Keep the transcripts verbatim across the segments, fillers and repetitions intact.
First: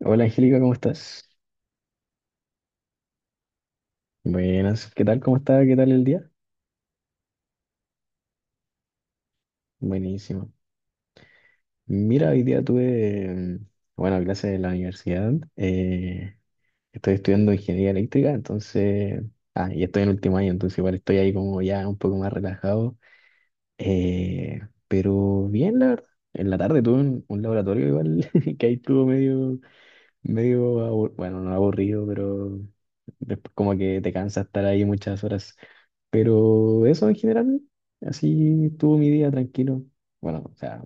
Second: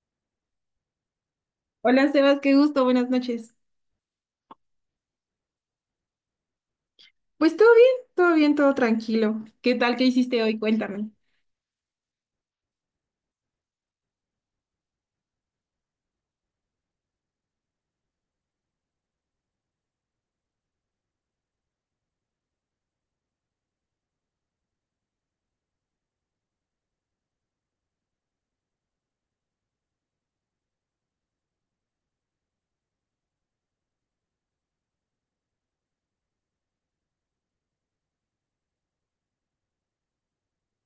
Hola Angélica, ¿cómo estás? Hola Sebas, qué gusto, buenas noches. Buenas, ¿qué tal? ¿Cómo está? ¿Qué tal el día? Pues todo bien, todo bien, todo tranquilo. ¿Qué tal? ¿Qué hiciste Buenísimo. hoy? Cuéntame. Mira, hoy día tuve, mm, bueno, clases de la universidad. Eh, estoy estudiando ingeniería eléctrica, entonces, ah, y estoy en último año, entonces igual estoy ahí como ya un poco más relajado. eh, pero bien, la verdad. En la tarde tuve un, un laboratorio igual, que ahí estuvo medio, medio, abur- bueno, no aburrido, pero después como que te cansa estar ahí muchas horas. Pero eso en general, así estuvo mi día tranquilo. Bueno, o sea,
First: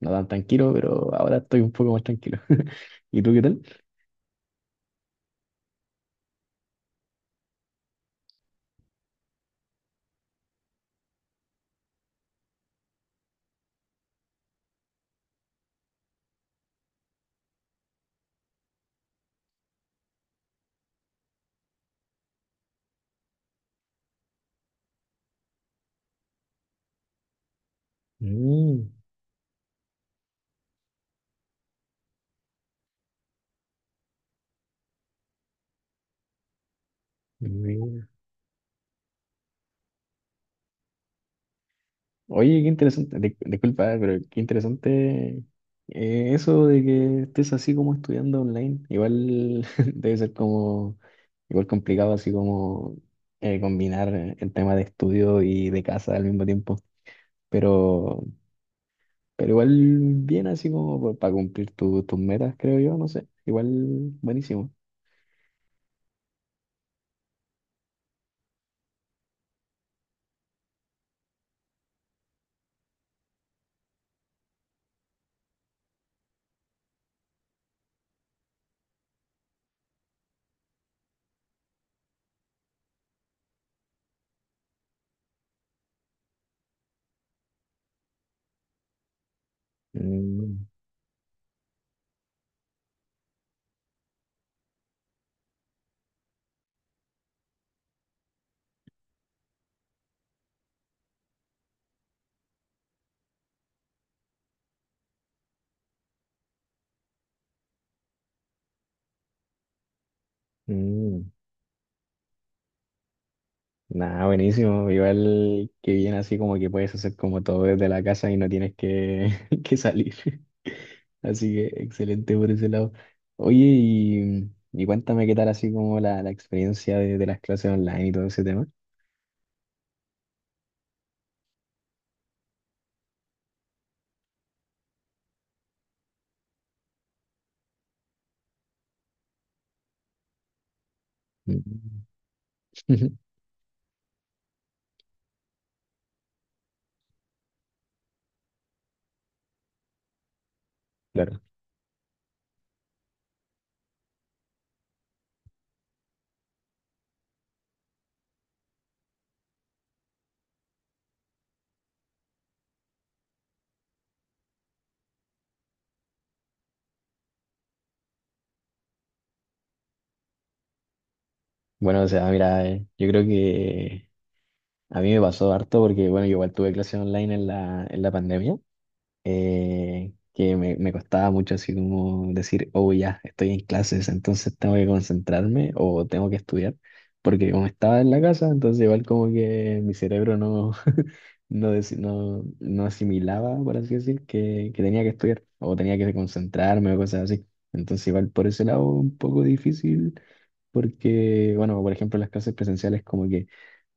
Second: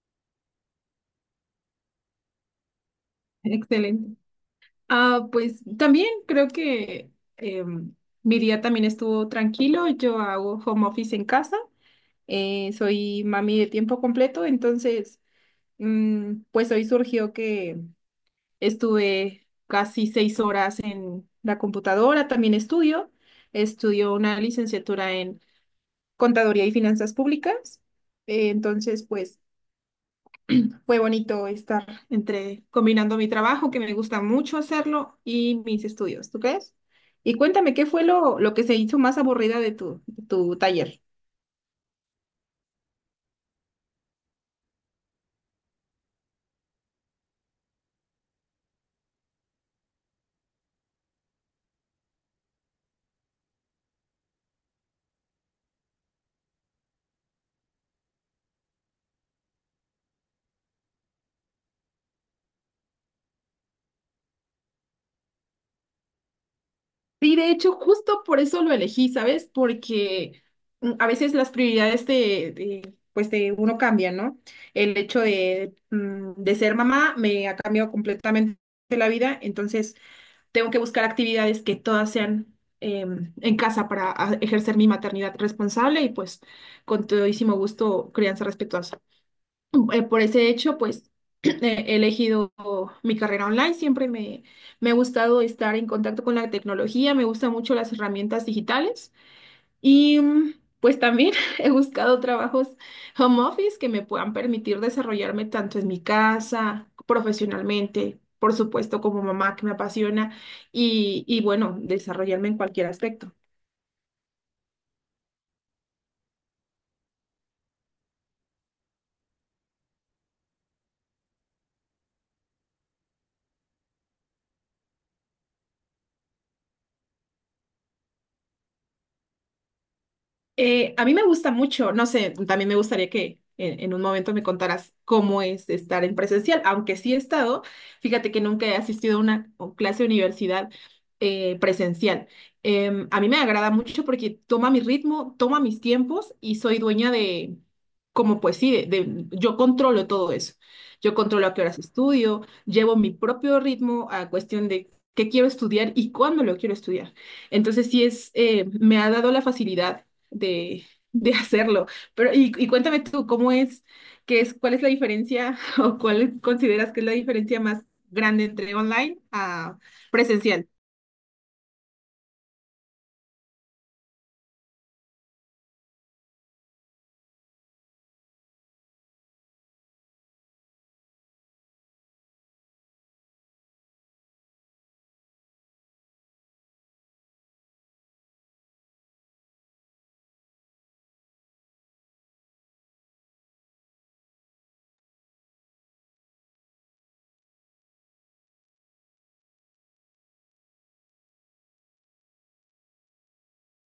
no tan tranquilo, pero ahora estoy un poco más tranquilo. ¿Y tú qué tal? Excelente. Ah, pues también creo que em, mi día también estuvo tranquilo. Yo hago home office en casa. Eh, soy mami de tiempo completo, entonces mm, pues hoy surgió que estuve casi seis horas en la computadora. También estudio. Estudio una licenciatura en Contaduría y Finanzas Públicas. Eh, Mm, Entonces, pues. Fue bonito estar entre combinando mi trabajo, que me gusta mucho hacerlo, y mis estudios, ¿tú crees? Y cuéntame, ¿qué fue Mira. lo, lo que se hizo más aburrida de tu, de tu taller? Oye, qué interesante, di- disculpa, eh, pero qué interesante eh, eso de que estés así como estudiando online. Igual debe ser como, igual complicado así como eh, combinar el tema de estudio y de casa al mismo tiempo. Pero Pero igual bien así como para cumplir tu- tus metas, creo yo, no sé. Igual buenísimo. Sí, de hecho, justo por eso lo elegí, ¿sabes? Porque mm, a veces las prioridades de, de, pues de uno cambian, ¿no? El hecho de, mm, de ser mamá me ha cambiado completamente la vida, entonces tengo que buscar actividades que todas sean em, en casa para a- ejercer mi maternidad responsable y pues con todísimo gusto crianza respetuosa. Eh, por ese Mm, hecho, pues he elegido mi carrera online, siempre me, me ha gustado estar en contacto con la tecnología, me gustan mucho las herramientas digitales. Y mm, pues también he buscado trabajos home office que me puedan permitir desarrollarme tanto en mi casa, profesionalmente, por supuesto como mamá que me apasiona y, mm. y bueno, desarrollarme en cualquier aspecto. Nada, buenísimo. Igual que bien así como que puedes hacer como todo desde la casa y no tienes que, que salir. Así que excelente por ese lado. Oye, y, y cuéntame qué tal así como la, la experiencia de, de las clases online y todo ese tema. Eh, a mí me gusta mucho, no sé, también me gustaría que en, en un momento me contaras cómo es estar en presencial, aunque sí he estado, fíjate que nunca he asistido a una o clase de universidad eh, Mm. presencial. Em, a mí me agrada mucho porque toma mi ritmo, toma mis tiempos y soy dueña de, como pues sí, de, de- yo controlo todo eso. Yo Claro. controlo a qué horas estudio, llevo mi propio ritmo a cuestión de qué quiero estudiar y cuándo lo quiero estudiar. Entonces sí es, eh, me ha dado la facilidad de, de hacerlo. Pero, y, y cuéntame tú, ¿cómo es, qué es, cuál es la diferencia o cuál consideras que es la diferencia más grande entre online a presencial? Bueno, o sea, mira, eh, yo creo que a mí me pasó harto porque, bueno, yo igual tuve clases online en la, en la pandemia, eh, que me, me costaba mucho así como decir, oh, ya, estoy en clases, entonces tengo que concentrarme o tengo que estudiar, porque como estaba en la casa, entonces igual como que mi cerebro no, no, deci- no, no asimilaba, por así decir, que, que tenía que estudiar o tenía que concentrarme o cosas así. Entonces igual por ese lado un poco difícil porque, bueno, por ejemplo, las clases presenciales como que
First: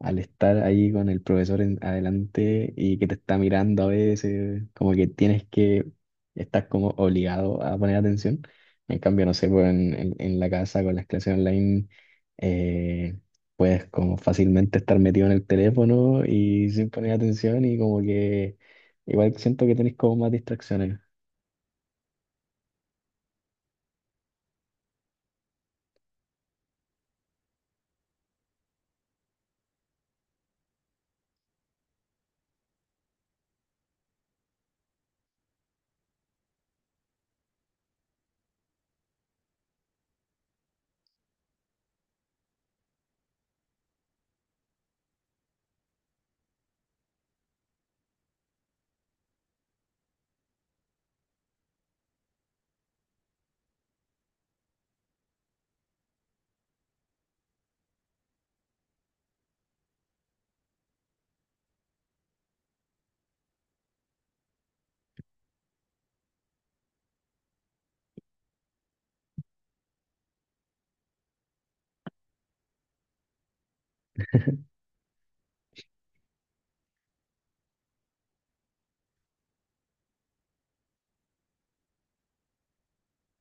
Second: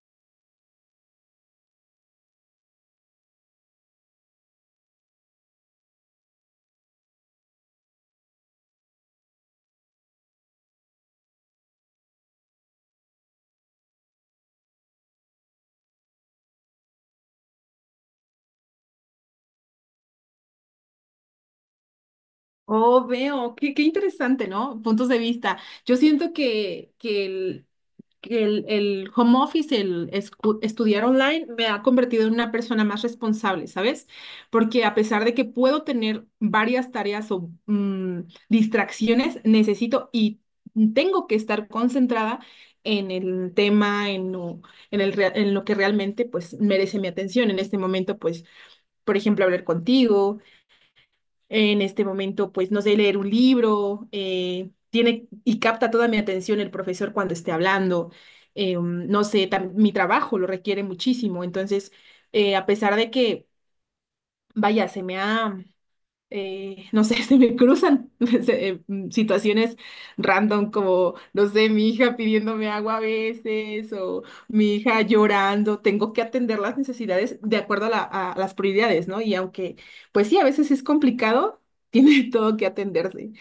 al estar ahí con el profesor en- adelante y que te está mirando a veces, como que tienes que, estás como obligado a poner atención. En cambio, no sé, pues en, en- en la casa con las clases online, eh, puedes como fácilmente estar metido en el teléfono y sin poner atención y como que igual siento que tenés como más distracciones. Oh, veo, qué, qué interesante, ¿no? Puntos de vista. Yo siento que, que el- que el, el home office, el escu- estudiar online, me ha convertido en una persona más responsable, ¿sabes? Porque a pesar de que puedo tener varias tareas o mm, distracciones, necesito y tengo que estar concentrada en el tema, en lo, en el, rea- en lo que realmente pues merece mi atención. En este momento, pues, por ejemplo, hablar contigo, en este momento, pues, no sé, leer un libro, eh, tiene y capta toda mi atención el profesor cuando esté hablando. Eh, um, no sé, tam- mi trabajo lo requiere muchísimo. Entonces, eh, a pesar de que, vaya, se me ha eh, no sé, se me cruzan se- eh, mm, situaciones random como, no sé, mi hija pidiéndome agua a veces o mi hija llorando. Tengo que atender las necesidades de acuerdo a, la- a las prioridades, ¿no? Y aunque, pues sí, a veces es complicado, tiene todo que atenderse.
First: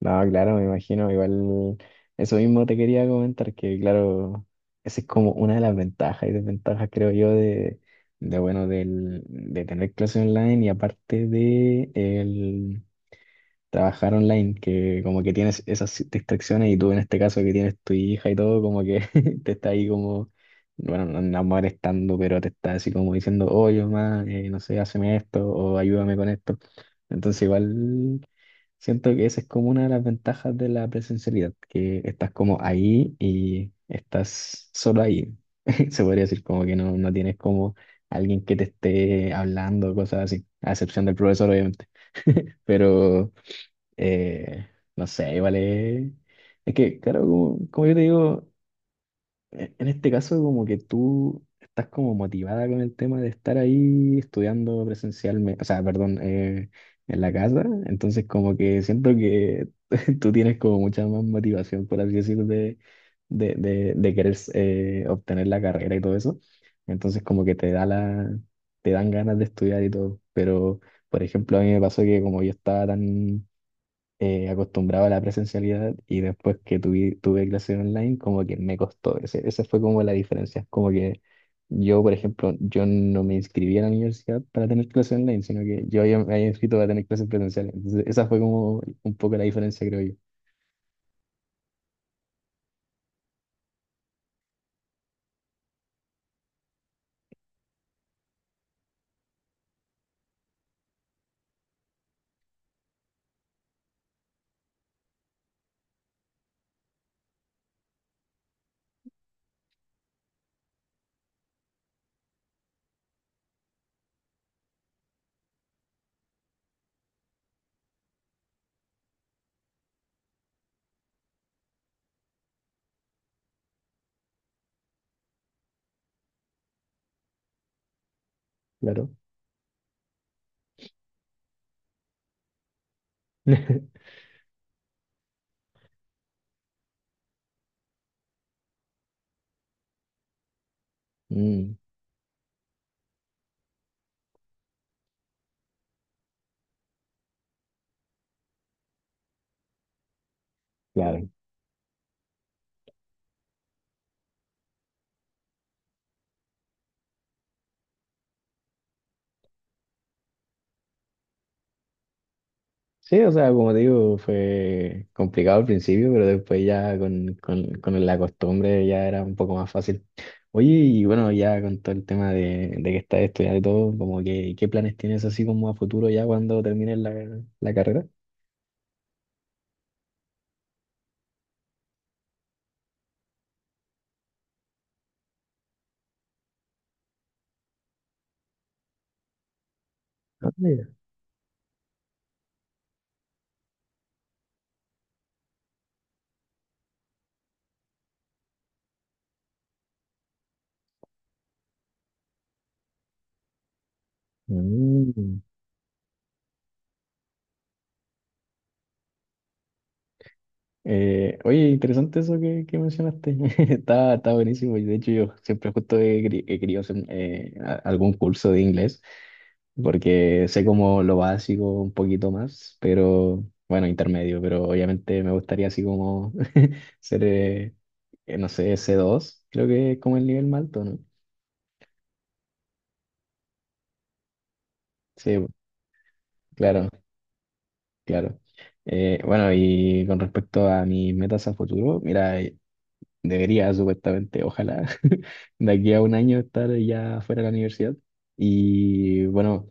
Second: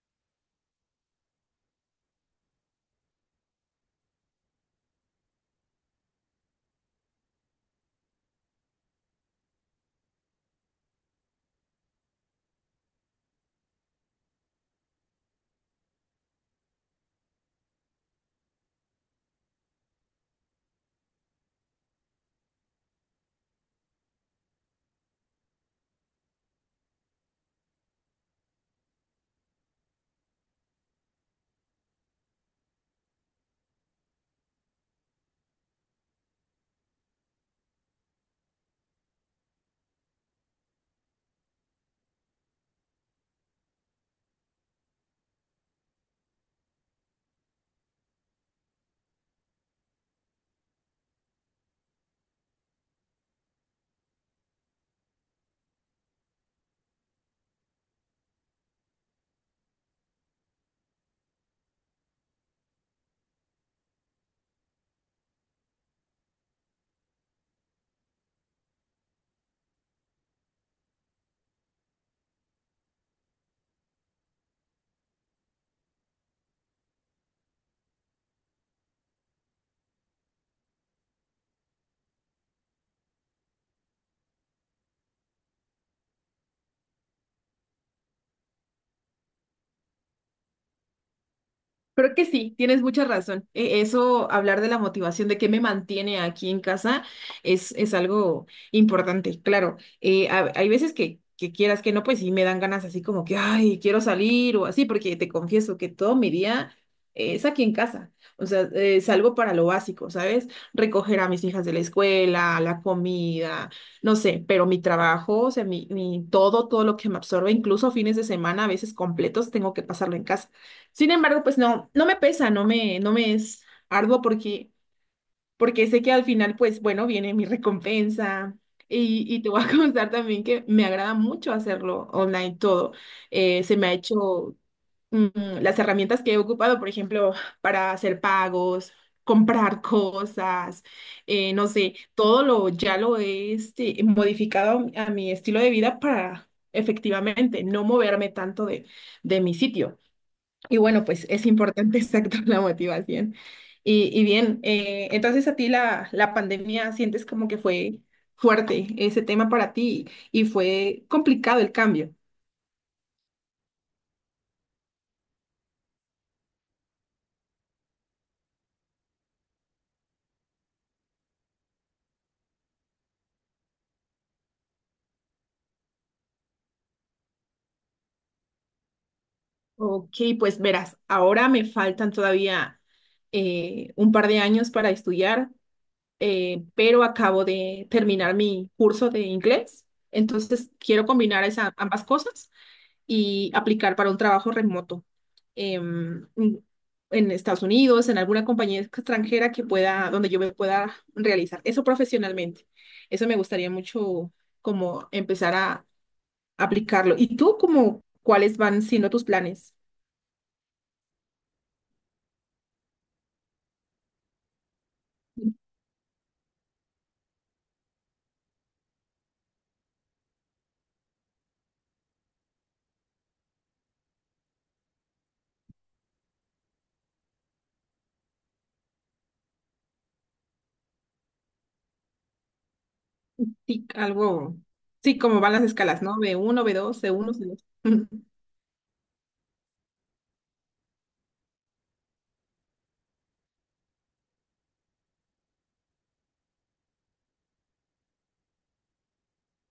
No, claro, me imagino, igual eso mismo te quería comentar, que claro, esa es como una de las ventajas y desventajas, creo yo, de, de bueno, del, de tener clases online y aparte de el, trabajar online, que como que tienes esas distracciones y tú en este caso que tienes tu hija y todo, como que te está ahí como, bueno, no, no molestando, pero te está así como diciendo, oye, mamá, eh, no sé, hazme esto o ayúdame con esto. Entonces igual siento que esa es como una de las ventajas de la presencialidad, que estás como ahí y estás solo ahí. Se podría decir como que no, no tienes como alguien que te esté hablando, cosas así, a excepción del profesor, obviamente. Pero eh, no sé, vale. Es que, claro, como, como yo te digo, e- en este caso como que tú estás como motivada con el tema de estar ahí estudiando presencialmente, o sea, perdón, eh, en la casa, entonces como que siento que tú tienes como mucha más motivación, por así decirlo, de, de, de, de querer eh, obtener la carrera y todo eso, entonces como que te da la, te dan ganas de estudiar y todo, pero, por ejemplo, a mí me pasó que como yo estaba tan eh, acostumbrado a la presencialidad y después que tuve, tuve clases online, como que me costó. Ese, esa fue como la diferencia. Como que yo, por ejemplo, yo no me inscribí a la universidad para tener clases online, sino que yo había- me había inscrito para tener clases presenciales. Entonces, esa fue como un poco la diferencia, creo yo. Creo que sí, tienes mucha razón. E- Eso, hablar de la motivación, de qué me mantiene aquí en casa, es, es algo importante, claro. Eh, ha- hay veces que, que quieras que no, pues sí me dan ganas así como que, ay, quiero salir o así, porque te confieso que todo mi día eh, es aquí en casa. O sea, eh, salgo para lo básico, ¿sabes? Recoger a mis hijas de la escuela, la comida, no sé, pero mi trabajo, o sea, mi, mi todo, todo lo que me absorbe, incluso fines de semana, a veces completos, tengo que pasarlo en casa. Sin embargo, pues no, no me pesa, no me, no me es arduo porque, porque sé que al final, pues bueno, viene mi recompensa. Claro. Y, y te voy a contar también que me agrada mucho hacerlo online todo. Eh, se me ha hecho mm, las herramientas que he ocupado, por ejemplo, para hacer pagos, comprar cosas, eh, no Mm, sé, todo lo ya lo he este, modificado a mi estilo de vida para efectivamente no moverme tanto de, de mi sitio. Y bueno, pues claro. es importante, exacto, la motivación. Y, y bien, eh, entonces a ti la, la pandemia sientes como que fue fuerte ese tema para ti y fue complicado el cambio. Sí, o sea, como te digo, fue complicado al principio, pero después ya con, con, con la costumbre ya era un poco más fácil. Oye, y bueno, ya con todo el tema de, de que estás estudiando y todo, como que, ¿qué planes tienes así como a futuro ya cuando termines la, la carrera? Ok, pues verás, ahora me faltan todavía eh, un par de años para estudiar, eh, pero acabo de terminar mi curso de inglés, Ah, entonces mira. quiero combinar esa, ambas cosas y aplicar para un trabajo remoto em, en Estados Unidos, en alguna compañía extranjera que pueda, donde yo me pueda realizar eso profesionalmente. Eso me gustaría mucho como Mm. empezar a aplicarlo. ¿Y tú como cuáles van siendo tus planes? Eh, oye, interesante eso que, que mencionaste. Está, está buenísimo. Y de hecho, yo siempre justo he, queri- he querido hacer eh, a- algún curso de inglés. Porque sé como lo básico un poquito más, pero bueno, intermedio, pero obviamente me gustaría así como ser, eh, eh, no sé, c dos creo que es como el nivel más alto, ¿no? Sí, algo, sí, como Sí, van las escalas, ¿no? B uno b claro, dos c uno c dos claro. Eh, bueno, y con respecto a mis metas a futuro, mira, eh, debería supuestamente, ojalá, de aquí a un año estar ya fuera de la universidad. Y bueno,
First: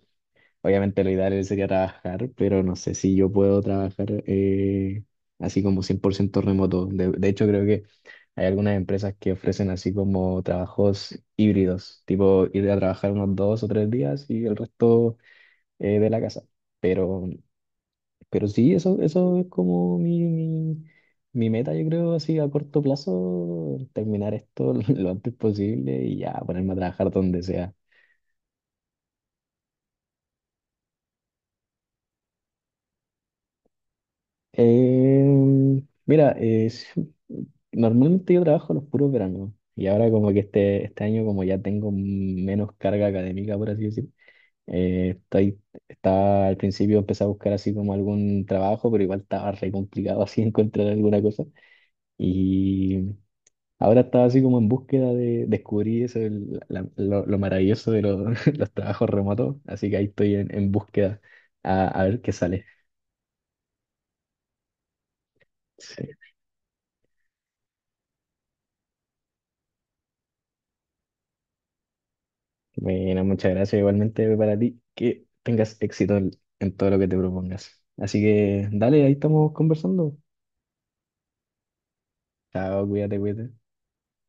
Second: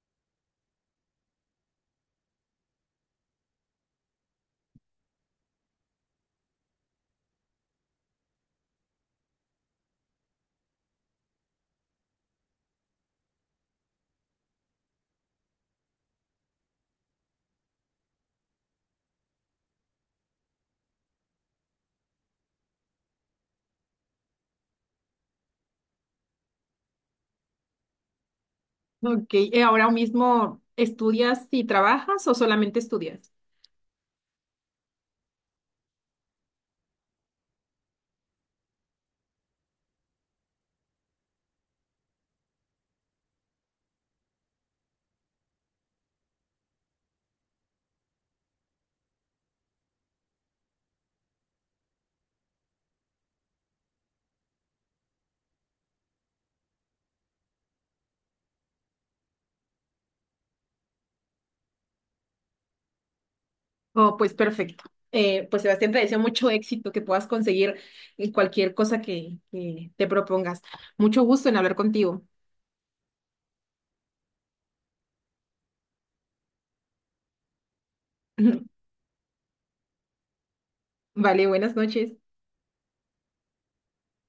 obviamente lo ideal sería trabajar, pero no sé si yo puedo trabajar eh, así como cien por ciento remoto. De, de hecho, creo que hay algunas empresas que ofrecen así como trabajos híbridos, tipo ir a trabajar unos dos o tres días y el resto eh, de la casa. Pero, pero sí, eso, eso es como mi, mi, mi meta, yo creo, así a corto plazo, terminar esto lo antes posible y ya ponerme a trabajar donde sea. Ok, ¿y ahora mismo estudias y trabajas o solamente estudias? Em, mira, eh, sí, normalmente yo trabajo los puros veranos y ahora como que este, este año como ya tengo menos carga académica, por así decir, eh, estoy, estaba al principio empecé a buscar así como algún trabajo, pero igual estaba re complicado así encontrar alguna cosa y ahora estaba así como en búsqueda de descubrir eso, el- la- lo, lo maravilloso de los, los trabajos remotos, así que ahí estoy en, en búsqueda a, a ver qué sale. Oh, pues perfecto. Eh, pues Sebastián, te Sí. deseo mucho éxito, que puedas conseguir eh, cualquier cosa que, que te propongas. Mucho gusto en hablar contigo. Bueno, muchas gracias. Igualmente para ti, que tengas éxito en en todo lo que te propongas. Así que dale, ahí estamos conversando. Vale, buenas noches. Chao, cuídate, cuídate.